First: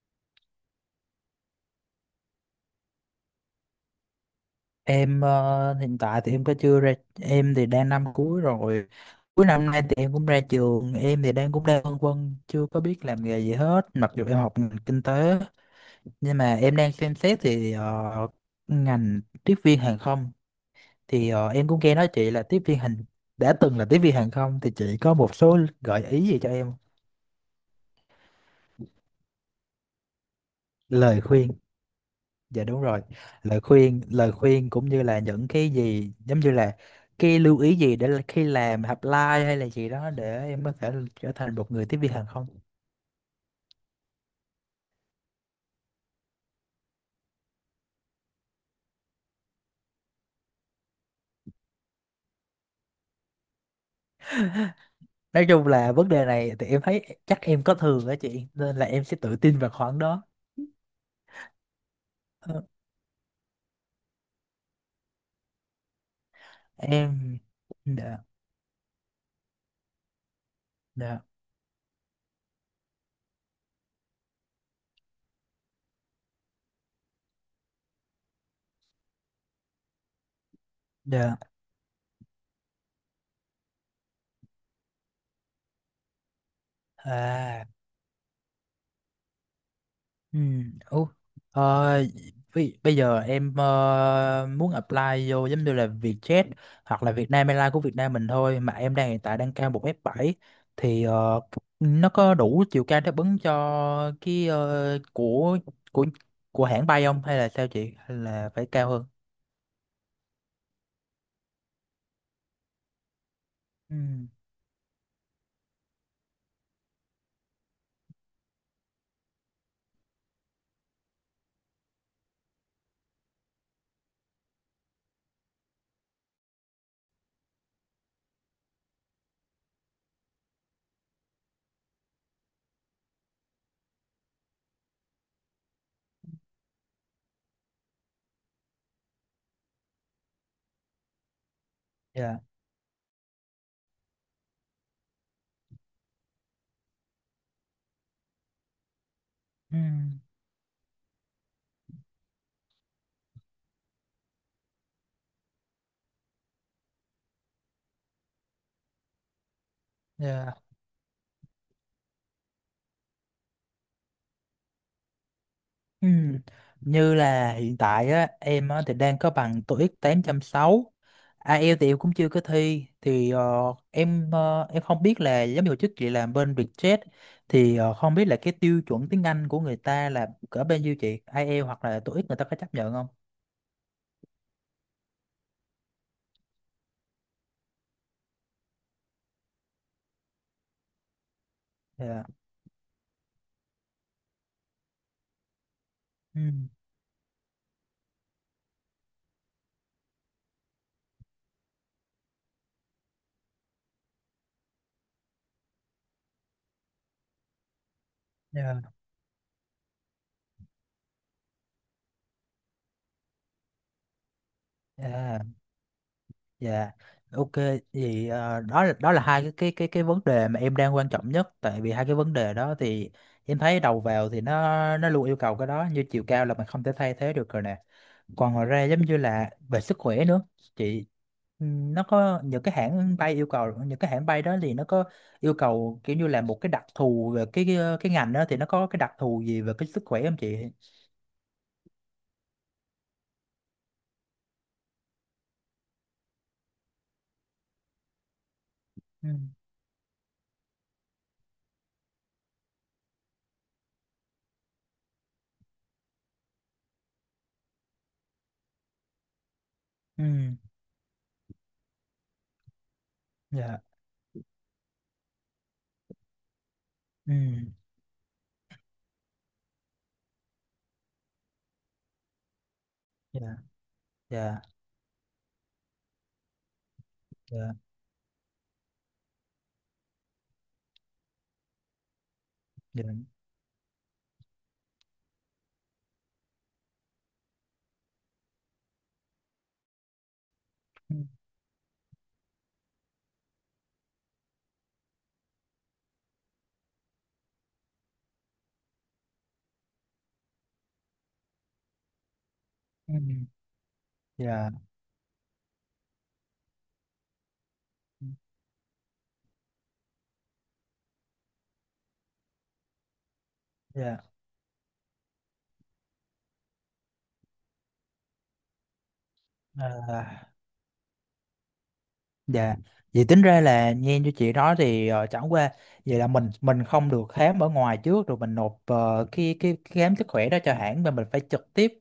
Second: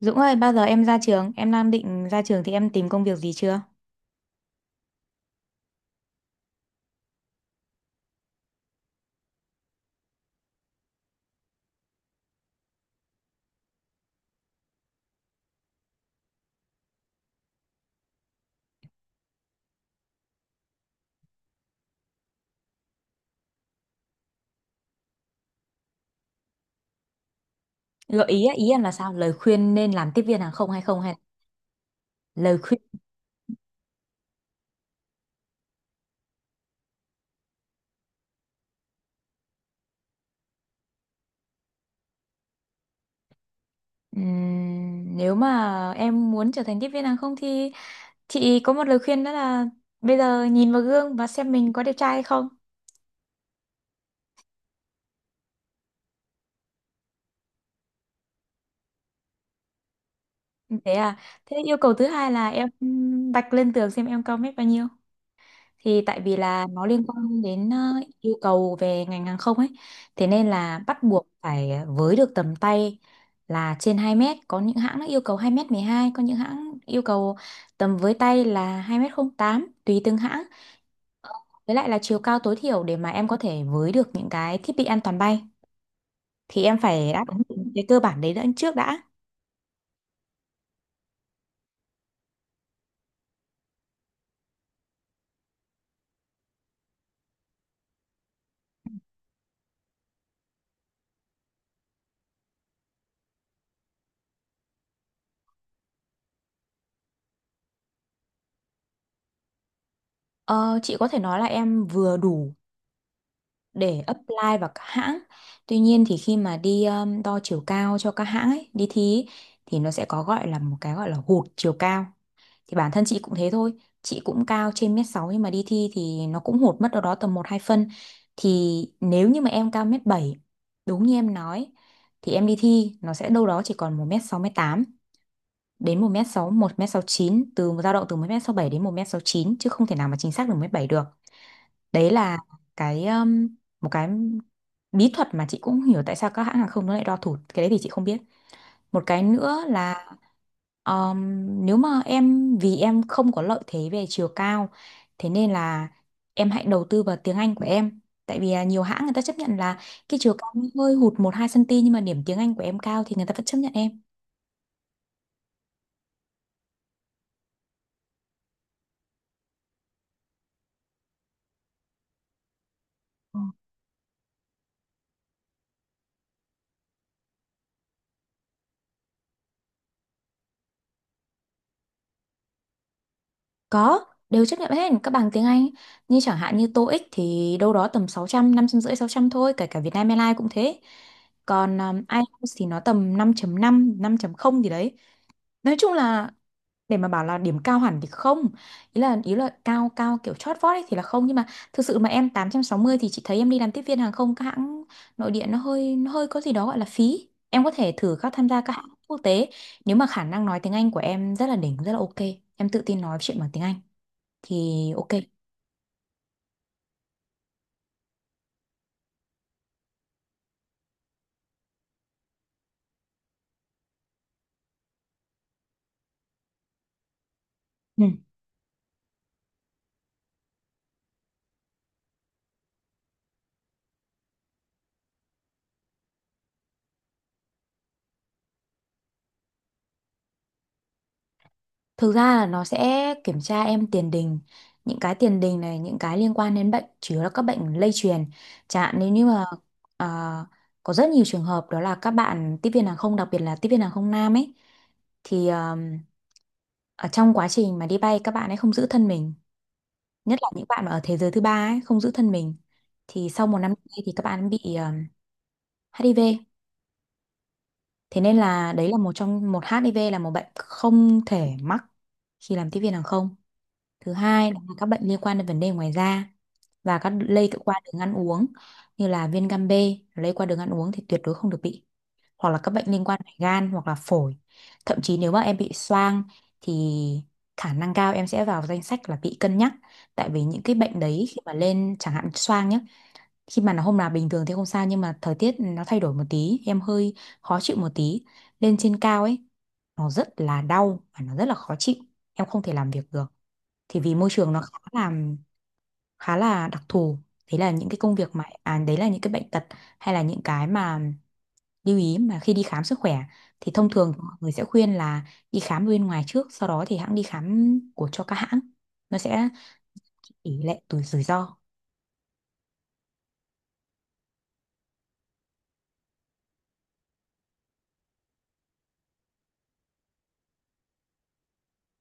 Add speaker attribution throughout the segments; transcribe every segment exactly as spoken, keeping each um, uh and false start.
Speaker 1: Dũng ơi, bao giờ em ra trường? Em đang định ra trường thì em tìm công việc gì chưa?
Speaker 2: Em ờ, hiện tại thì em có chưa ra. Em thì đang năm cuối rồi, cuối năm nay thì em cũng ra trường. Em thì đang cũng đang phân vân, chưa có biết làm nghề gì hết, mặc dù em học ngành kinh tế nhưng mà em đang xem xét thì ờ, ngành tiếp viên hàng không. Thì ờ, em cũng nghe nói chị là tiếp viên hàng đã từng là tiếp viên hàng không, thì chị có một số gợi ý gì cho em?
Speaker 1: Gợi ý á, ý em là sao? Lời khuyên nên làm tiếp viên hàng không hay không, hay là
Speaker 2: Lời khuyên.
Speaker 1: lời
Speaker 2: Dạ
Speaker 1: khuyên.
Speaker 2: đúng rồi. Lời khuyên, lời khuyên, cũng như là những cái gì giống như là cái lưu ý gì để là khi làm apply hay là gì đó để em có thể trở thành một người tiếp viên hàng không.
Speaker 1: Ừm, nếu mà em muốn trở thành tiếp viên hàng không thì chị có một lời khuyên đó là bây giờ nhìn vào gương và xem mình có đẹp trai hay không.
Speaker 2: Nói chung là vấn đề này thì em thấy chắc em có thường á chị, nên là em sẽ tự tin vào khoảng đó.
Speaker 1: Thế à? Thế yêu cầu thứ hai là
Speaker 2: Ờ,
Speaker 1: em vạch lên tường xem em cao mét bao nhiêu, thì tại vì là nó liên
Speaker 2: Em,
Speaker 1: quan đến ờ,
Speaker 2: dạ,
Speaker 1: yêu cầu về ngành hàng không ấy, thế nên là bắt
Speaker 2: dạ,
Speaker 1: buộc phải với được tầm tay là trên hai mét. Có những hãng nó yêu cầu hai mét mười hai, có những hãng yêu cầu tầm với tay là hai mét không tám tùy từng hãng.
Speaker 2: dạ,
Speaker 1: Với lại là chiều cao tối thiểu để mà em có thể với được những cái thiết bị an toàn bay thì em phải đáp ứng
Speaker 2: à,
Speaker 1: những cái cơ bản đấy đã, trước đã.
Speaker 2: Ừ. Ủa, ờ, bây, bây giờ em ờ, muốn apply vô giống như là Vietjet hoặc là Vietnam Airlines của Việt Nam mình thôi, mà em đang hiện tại đang cao một m bảy thì ờ, nó có đủ chiều cao đáp ứng cho cái ờ, của của của hãng bay không, hay là sao chị, hay là phải cao hơn?
Speaker 1: Ờ, chị có thể nói là em vừa đủ để
Speaker 2: Ừ.
Speaker 1: apply vào các hãng. Tuy nhiên thì khi mà đi um, đo chiều cao cho các hãng ấy, đi thi ấy, thì nó sẽ có gọi là một cái gọi là hụt chiều cao. Thì bản thân chị cũng thế thôi. Chị cũng cao trên mét sáu nhưng mà đi thi thì nó cũng hụt mất đâu đó tầm một hai phân. Thì nếu như mà em cao mét bảy, đúng như em nói, thì em đi thi nó sẽ đâu đó chỉ còn một mét sáu một tám đến một mét sáu một mét sáu chín, từ dao động từ một mét sáu bảy đến một mét sáu chín chứ không thể nào mà chính xác được một mét bảy được. Đấy là
Speaker 2: Dạ.
Speaker 1: cái um, một cái bí thuật mà chị cũng hiểu tại sao các hãng hàng không nó lại đo thụt, cái đấy thì chị không biết. Một cái nữa
Speaker 2: Ừ.
Speaker 1: là um, nếu mà em, vì em không có lợi thế về chiều cao, thế nên là em hãy đầu tư vào tiếng Anh của em. Tại vì à, nhiều hãng người ta chấp nhận là cái chiều cao
Speaker 2: Dạ.
Speaker 1: hơi hụt một hai xăng-ti-mét nhưng mà điểm tiếng Anh của em cao thì người ta vẫn chấp nhận em.
Speaker 2: Ừ. Như là hiện tại á, em á, thì đang có bằng toiếc tám sáu không, ai eo thì em cũng chưa có thi. Thì
Speaker 1: Ừ.
Speaker 2: ờ, em ờ, em không biết là giống như hồi trước chị làm bên Vietjet thì ờ, không biết là cái tiêu chuẩn tiếng Anh của người ta là cỡ bên nhiêu chị, ai eo hoặc là toiếc người ta có chấp nhận không?
Speaker 1: Có, đều chấp nhận hết, các bằng tiếng Anh. Như chẳng hạn như TOEIC thì đâu đó tầm sáu trăm trăm năm trăm rưỡi sáu trăm thôi, kể cả Vietnam Airlines cũng thế. Còn um,
Speaker 2: Dạ.
Speaker 1: IELTS thì nó tầm năm chấm năm 5 không gì đấy. Nói chung là
Speaker 2: Ừ.
Speaker 1: để mà bảo là điểm cao hẳn thì không. Ý là ý là cao cao kiểu chót vót ấy thì là không, nhưng mà thực sự mà em tám trăm sáu mươi thì chị thấy em đi làm tiếp viên hàng không các hãng nội địa nó hơi nó hơi có gì đó gọi là phí. Em có thể thử các tham gia các hãng
Speaker 2: Dạ.
Speaker 1: quốc tế nếu mà khả năng nói tiếng Anh của em rất là đỉnh, rất là ok. Em tự tin nói chuyện bằng tiếng Anh thì ok.
Speaker 2: Dạ. Dạ, ok. Thì ờ, đó là đó là hai cái cái cái cái vấn đề mà em đang quan trọng nhất. Tại vì hai cái vấn đề đó thì em thấy đầu vào thì nó nó luôn yêu cầu cái đó, như chiều cao là mình không thể thay thế được rồi nè.
Speaker 1: Ừ.
Speaker 2: Còn ngoài ra giống như là về sức khỏe nữa. Chị, ừm, nó có những cái hãng bay yêu cầu, những cái hãng bay đó thì nó có yêu cầu kiểu như là một cái đặc thù về cái cái, cái ngành đó, thì nó có cái đặc thù gì về cái sức khỏe không chị?
Speaker 1: Thực ra là nó sẽ kiểm tra em tiền đình, những cái tiền đình này, những cái liên quan đến bệnh chủ yếu là các bệnh lây truyền. Chẳng hạn nếu như
Speaker 2: Ừ.
Speaker 1: mà à, có rất nhiều trường hợp đó là các bạn tiếp viên hàng không, đặc biệt là tiếp viên hàng không nam ấy, thì um, ở trong quá trình mà đi bay các bạn ấy không giữ thân mình,
Speaker 2: Ừ.
Speaker 1: nhất là những bạn mà ở thế giới thứ ba ấy không giữ thân mình, thì sau một năm
Speaker 2: Dạ.
Speaker 1: nay thì các bạn bị um, hát i vê.
Speaker 2: Ừ.
Speaker 1: Thế nên là đấy là một trong một hát i vê là một bệnh không thể mắc khi làm tiếp viên hàng không.
Speaker 2: Dạ.
Speaker 1: Thứ hai là
Speaker 2: Dạ.
Speaker 1: các bệnh liên quan đến vấn đề ngoài da và các lây tự
Speaker 2: Dạ.
Speaker 1: qua đường ăn uống như là viêm gan B, lây qua đường ăn uống thì tuyệt đối không được bị, hoặc là các bệnh liên
Speaker 2: Dạ.
Speaker 1: quan đến gan hoặc là phổi. Thậm chí nếu mà em bị xoang thì khả năng cao em sẽ vào danh sách là bị cân nhắc, tại vì những cái bệnh
Speaker 2: Ừ.
Speaker 1: đấy khi mà lên, chẳng hạn xoang nhá, khi mà nó hôm nào bình thường thì không sao nhưng mà thời tiết nó thay đổi một tí em hơi khó chịu một tí, lên trên cao ấy nó rất là đau và nó rất là khó chịu, em không thể làm việc
Speaker 2: Ừ.
Speaker 1: được, thì vì môi trường nó
Speaker 2: Dạ.
Speaker 1: khá là khá là đặc thù. Đấy là những cái công việc mà à, đấy là những cái bệnh tật hay là những cái mà lưu ý mà khi đi khám sức khỏe, thì thông thường
Speaker 2: Dạ.
Speaker 1: mọi người sẽ khuyên là đi khám bên ngoài trước, sau đó thì hãng đi khám của cho các hãng nó sẽ
Speaker 2: À,
Speaker 1: tỷ lệ rủi rủi ro.
Speaker 2: dạ. Vậy tính ra là nghe như chị nói thì ờ, chẳng qua vậy là mình mình không được khám ở ngoài trước rồi mình nộp ờ, cái cái cái khám sức khỏe đó cho hãng, mà mình phải trực tiếp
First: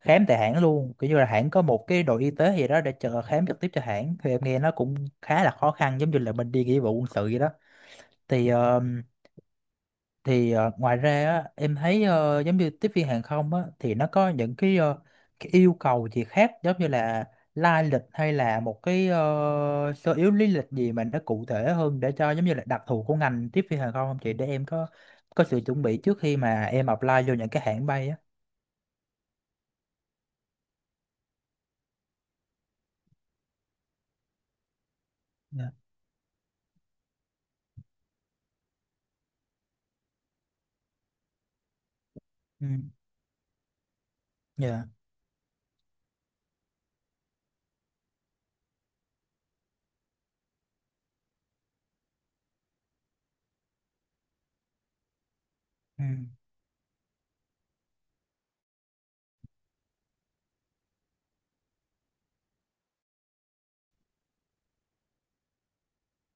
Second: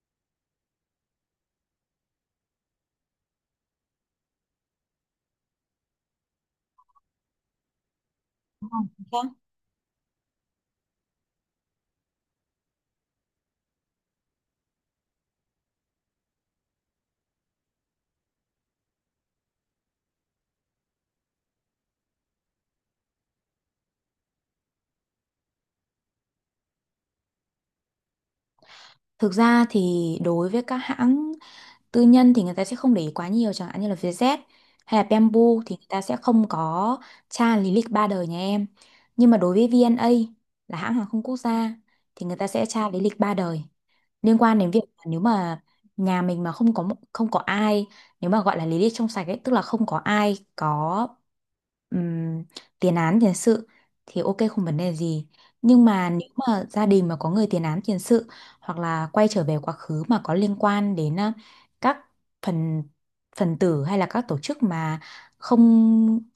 Speaker 2: khám tại hãng luôn, kiểu như là hãng có một cái đội y tế gì đó để chờ khám trực tiếp cho hãng. Thì em nghe nó cũng khá là khó khăn, giống như là mình đi nghĩa vụ quân sự vậy đó. thì thì ờ, ngoài ra á, em thấy ờ, giống như tiếp viên hàng không á, thì nó có những cái, ờ, cái yêu cầu gì khác, giống như là lai lịch hay là một cái ờ, sơ yếu lý lịch gì mà nó cụ thể hơn, để cho giống như là đặc thù của ngành tiếp viên hàng không không chị, để em có có sự chuẩn bị trước khi mà em apply vô những cái hãng bay á.
Speaker 1: Thực ra thì đối với các hãng tư nhân thì người ta sẽ không để ý quá nhiều chẳng hạn như là Vietjet hay là Bamboo
Speaker 2: Dạ.
Speaker 1: thì người ta sẽ không có tra lý lịch ba đời nhà em. Nhưng mà đối với vê en a là hãng hàng không quốc gia thì người ta sẽ
Speaker 2: Ừ.
Speaker 1: tra lý lịch ba đời liên quan đến việc,
Speaker 2: Dạ.
Speaker 1: nếu mà nhà mình mà không có một- không có ai, nếu mà gọi là lý lịch trong sạch ấy, tức là không có ai có ừm, tiền án tiền sự thì ok, không vấn đề gì, nhưng
Speaker 2: Ừ.
Speaker 1: mà nếu mà gia đình mà có người tiền án tiền sự hoặc là quay trở về quá khứ mà có liên quan đến ờ, các phần phần tử hay là các tổ chức mà không,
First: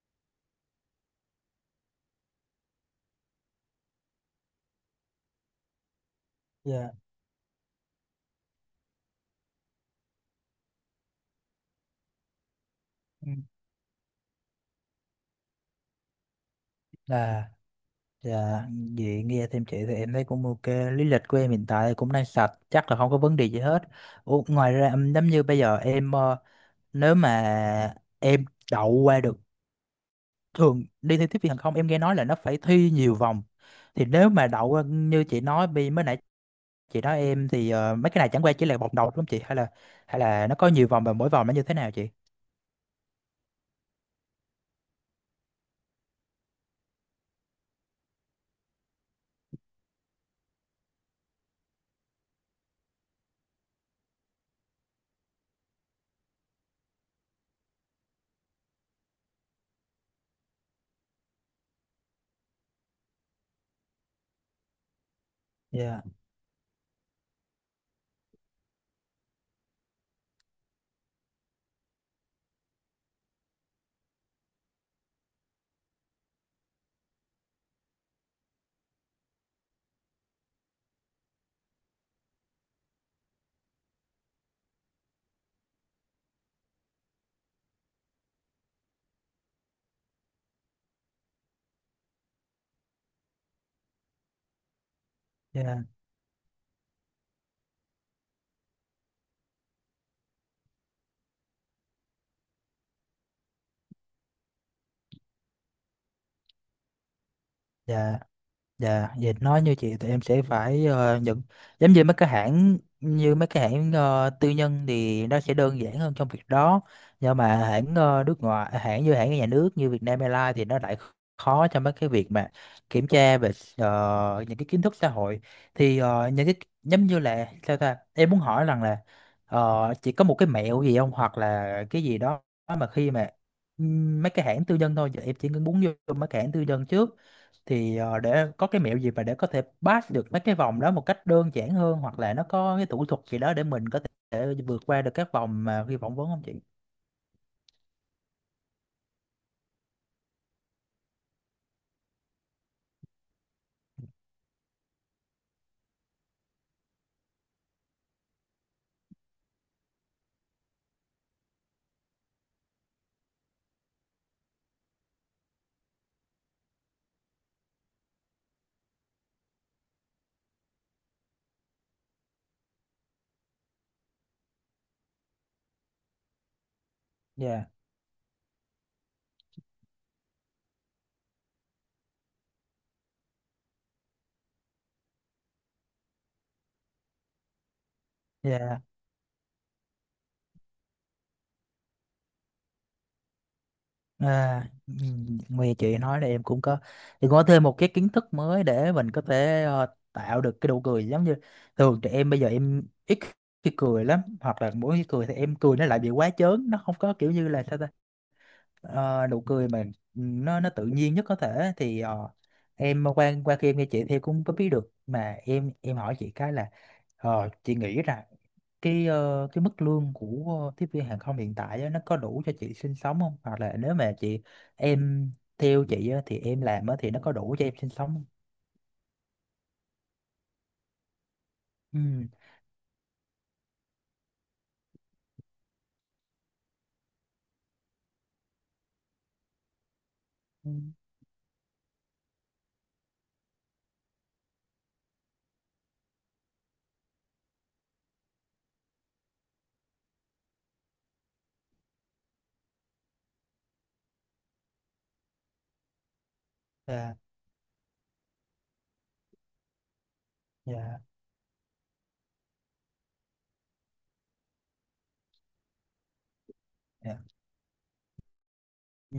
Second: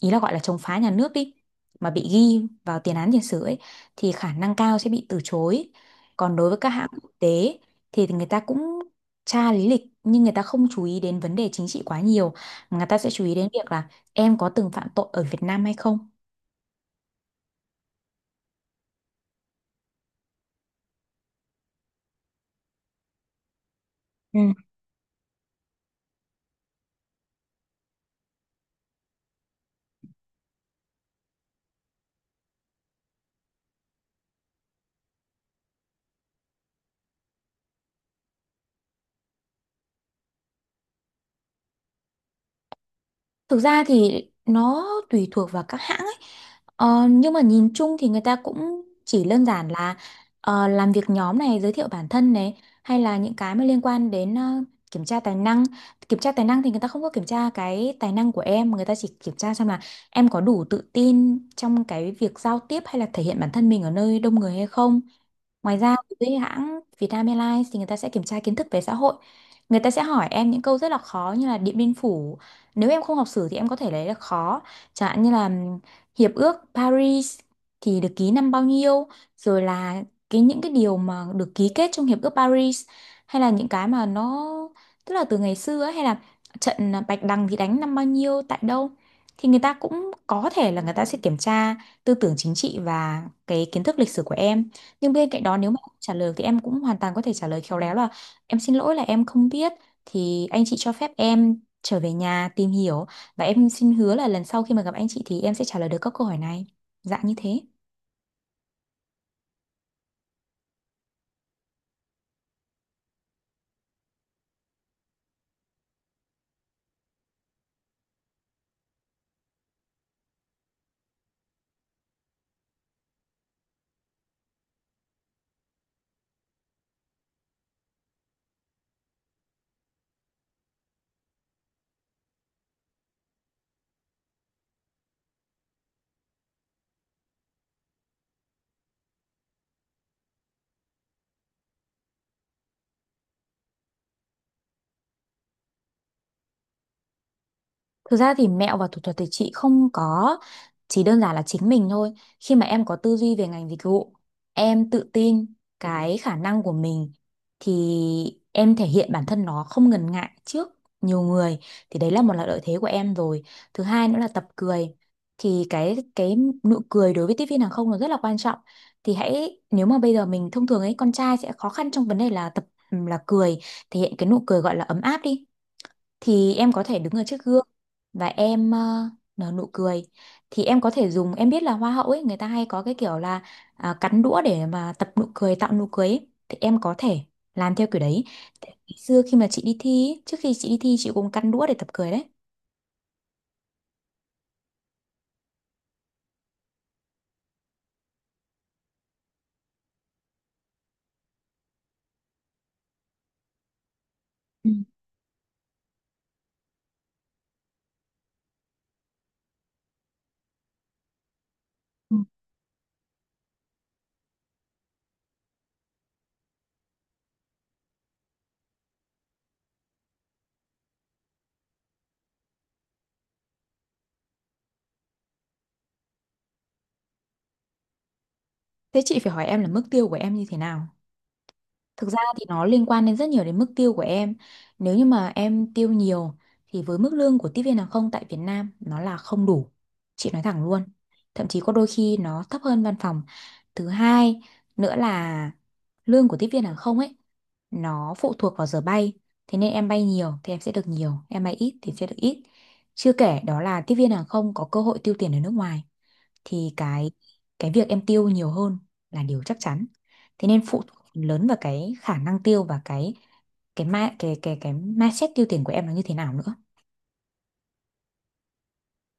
Speaker 1: ý là gọi là chống phá nhà nước đi, mà bị ghi vào tiền án tiền sử ấy thì khả năng cao sẽ bị từ chối. Còn đối với các hãng
Speaker 2: Dạ.
Speaker 1: quốc tế thì người ta cũng tra lý lịch nhưng người ta không chú ý đến vấn đề chính trị quá nhiều, mà người ta sẽ chú
Speaker 2: Ừ.
Speaker 1: ý đến việc là em có từng phạm tội ở Việt Nam hay không.
Speaker 2: Là, Dạ, vậy nghe thêm chị thì em thấy cũng ok. Lý lịch của em hiện tại cũng đang sạch, chắc là không có vấn đề gì hết.
Speaker 1: Ừ.
Speaker 2: Ủa, ngoài ra ừm, giống như bây giờ em ờ, nếu mà em đậu qua được, thường đi thi tiếp viên hàng không em nghe nói là nó phải thi nhiều vòng. Thì nếu mà đậu qua như chị nói bi- mới nãy chị nói em thì ờ, mấy cái này chẳng qua chỉ là vòng đầu đúng không chị? Hay là hay là nó có nhiều vòng, và mỗi vòng nó như thế nào chị?
Speaker 1: Thực ra thì nó tùy thuộc vào các hãng ấy. Ờ, nhưng mà nhìn chung thì người ta cũng chỉ đơn giản là ờ, làm việc nhóm này, giới thiệu bản thân này, hay là những cái mà liên quan đến ờ, kiểm tra tài năng. Kiểm tra tài năng thì người ta không có kiểm tra cái tài năng của em, người ta chỉ kiểm tra xem là em có đủ tự tin trong cái việc giao tiếp hay là thể hiện bản thân mình ở nơi đông người hay không. Ngoài ra
Speaker 2: Dạ,
Speaker 1: với hãng Vietnam Airlines thì người ta sẽ kiểm tra kiến thức về xã hội. Người ta sẽ hỏi em những câu rất là khó như là Điện Biên Phủ. Nếu em không học sử thì em có thể lấy là khó. Chẳng hạn như là ừm, Hiệp ước Paris thì được ký năm bao nhiêu, rồi là cái những cái điều mà được ký kết trong Hiệp ước Paris hay là những cái mà nó, tức là từ ngày xưa ấy, hay là trận Bạch Đằng thì đánh năm bao nhiêu tại đâu, thì người ta cũng có thể là người ta sẽ kiểm tra tư tưởng chính trị và cái kiến thức lịch sử của em. Nhưng bên cạnh đó nếu mà
Speaker 2: dạ,
Speaker 1: không trả lời thì em cũng hoàn toàn có thể trả lời khéo léo là em xin lỗi là em không biết, thì anh chị cho phép em trở về nhà tìm hiểu, và em xin hứa là lần sau khi mà gặp anh chị thì em sẽ trả lời được các câu hỏi này, dạng như thế.
Speaker 2: dạ. Dạ, vậy nói như chị thì em sẽ phải ờ, nhận, giống như mấy cái hãng như mấy cái hãng ờ, tư nhân thì nó sẽ đơn giản hơn trong việc đó, nhưng mà hãng ờ, nước ngoài à, hãng như hãng nhà nước như Vietnam Airlines thì nó lại khó trong mấy cái việc mà kiểm tra về ờ, những cái kiến thức xã hội. Thì ờ, những cái giống như là sao ta, em muốn hỏi rằng là ờ, chị có một cái mẹo gì không, hoặc là cái gì đó mà khi mà ừm, mấy cái hãng tư nhân thôi, giờ em chỉ muốn vô mấy cái hãng tư nhân trước thì ờ, để có cái mẹo gì mà để có thể pass được mấy cái vòng đó một cách đơn giản hơn, hoặc là nó có cái thủ thuật gì đó để mình có thể vượt qua được các vòng mà khi phỏng vấn không chị?
Speaker 1: Thực ra thì mẹo và thủ thuật thì chị không có, chỉ đơn giản là chính mình thôi. Khi mà em có tư duy về ngành dịch vụ, em tự tin cái khả năng của mình, thì em thể hiện bản thân nó không ngần ngại trước nhiều người, thì đấy là một là lợi thế của em rồi. Thứ hai nữa là tập cười. Thì cái cái nụ cười đối với tiếp viên hàng không nó rất là quan trọng. Thì hãy, nếu mà bây giờ mình thông thường ấy, con trai sẽ khó khăn trong vấn đề là tập là cười, thể hiện cái nụ cười gọi là ấm áp đi, thì em có thể đứng ở trước
Speaker 2: Dạ,
Speaker 1: gương và em ờ, nở nụ cười. Thì em có thể dùng, em biết là hoa hậu ấy người ta hay có cái kiểu là à, cắn đũa để mà tập nụ cười, tạo nụ cười ấy, thì em có thể làm theo kiểu đấy. Tại
Speaker 2: dạ.
Speaker 1: ngày xưa khi mà chị đi thi ấy, trước khi chị đi thi chị cũng cắn đũa để tập cười đấy.
Speaker 2: À, ừm, nghe chị nói là em cũng có thì có thêm một cái kiến thức mới để mình có thể ờ, tạo được cái nụ cười, giống như thường trẻ em bây giờ em ít khi cười lắm, hoặc
Speaker 1: Ừ.
Speaker 2: là mỗi khi cười thì em cười nó lại bị quá chớn, nó không có kiểu như là sao ta, ờ, nụ cười mà nó nó tự nhiên nhất có thể. Thì
Speaker 1: Ừ.
Speaker 2: ờ, em qua qua khi em nghe chị thì em cũng có biết được, mà em em hỏi chị cái là ờ, chị nghĩ rằng cái ờ, cái mức lương của ờ, tiếp viên hàng không hiện tại á, nó có đủ cho chị sinh sống không, hoặc là nếu mà chị em theo chị á, thì em làm á, thì nó có đủ cho em sinh sống không?
Speaker 1: Thế chị phải hỏi em là mức tiêu của em như thế nào. Thực ra
Speaker 2: Ừ.
Speaker 1: thì nó liên quan đến rất nhiều đến mức tiêu của em. Nếu như mà em tiêu nhiều thì với mức lương của tiếp viên hàng không tại Việt Nam nó là không đủ. Chị nói thẳng
Speaker 2: Ừ.
Speaker 1: luôn. Thậm chí có đôi khi nó thấp hơn văn phòng. Thứ hai nữa là lương của tiếp viên hàng không ấy nó phụ thuộc vào giờ bay. Thế nên em bay nhiều thì em sẽ được nhiều, em bay ít thì sẽ được ít. Chưa kể đó là tiếp viên hàng không có cơ hội tiêu tiền ở nước ngoài, thì cái
Speaker 2: Dạ,
Speaker 1: cái việc em tiêu nhiều hơn là điều chắc chắn, thế nên phụ thuộc
Speaker 2: dạ,
Speaker 1: phần lớn vào cái khả năng tiêu và cái cái ma cái cái cái mindset tiêu tiền của em là như thế nào nữa.
Speaker 2: dạ. Ừ.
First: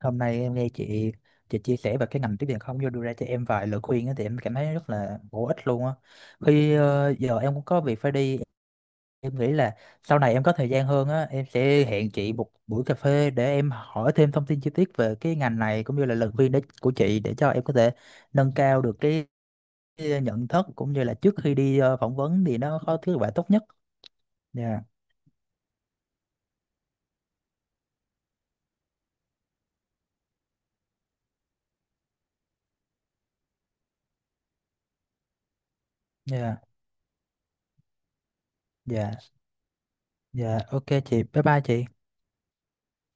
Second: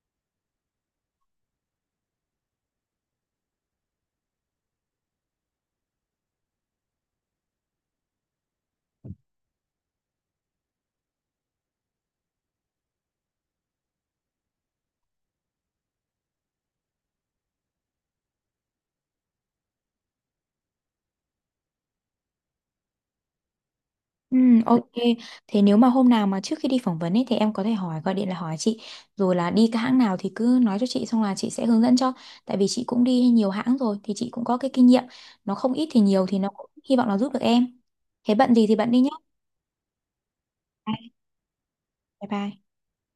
Speaker 2: Hôm nay em nghe chị chị chia sẻ về cái ngành tiếp viện không, vô đưa ra cho em vài lời khuyên á, thì em cảm thấy rất là bổ ích luôn á. Khi ờ, giờ em cũng có việc phải đi, em nghĩ là sau này em có thời gian hơn á, em sẽ hẹn chị một buổi cà phê để em hỏi thêm thông tin chi tiết về cái ngành này, cũng như là lời khuyên đấy của chị, để cho em có thể nâng cao được cái cái nhận thức, cũng như là trước khi đi ờ, phỏng vấn thì nó có thứ quả tốt nhất.
Speaker 1: Ừ,
Speaker 2: Dạ,
Speaker 1: ok. Thế nếu mà hôm nào mà trước khi đi phỏng vấn ấy thì em có thể hỏi, gọi điện là hỏi chị, rồi là đi cái hãng nào thì cứ nói cho chị, xong là chị sẽ hướng dẫn cho. Tại vì chị cũng đi nhiều hãng rồi thì chị cũng có cái kinh nghiệm. Nó không ít thì nhiều thì nó
Speaker 2: dạ,
Speaker 1: cũng hy vọng là giúp được em. Thế bận gì thì bận đi nhé.
Speaker 2: dạ, dạ, ok chị, bye bye chị.
Speaker 1: Bye bye.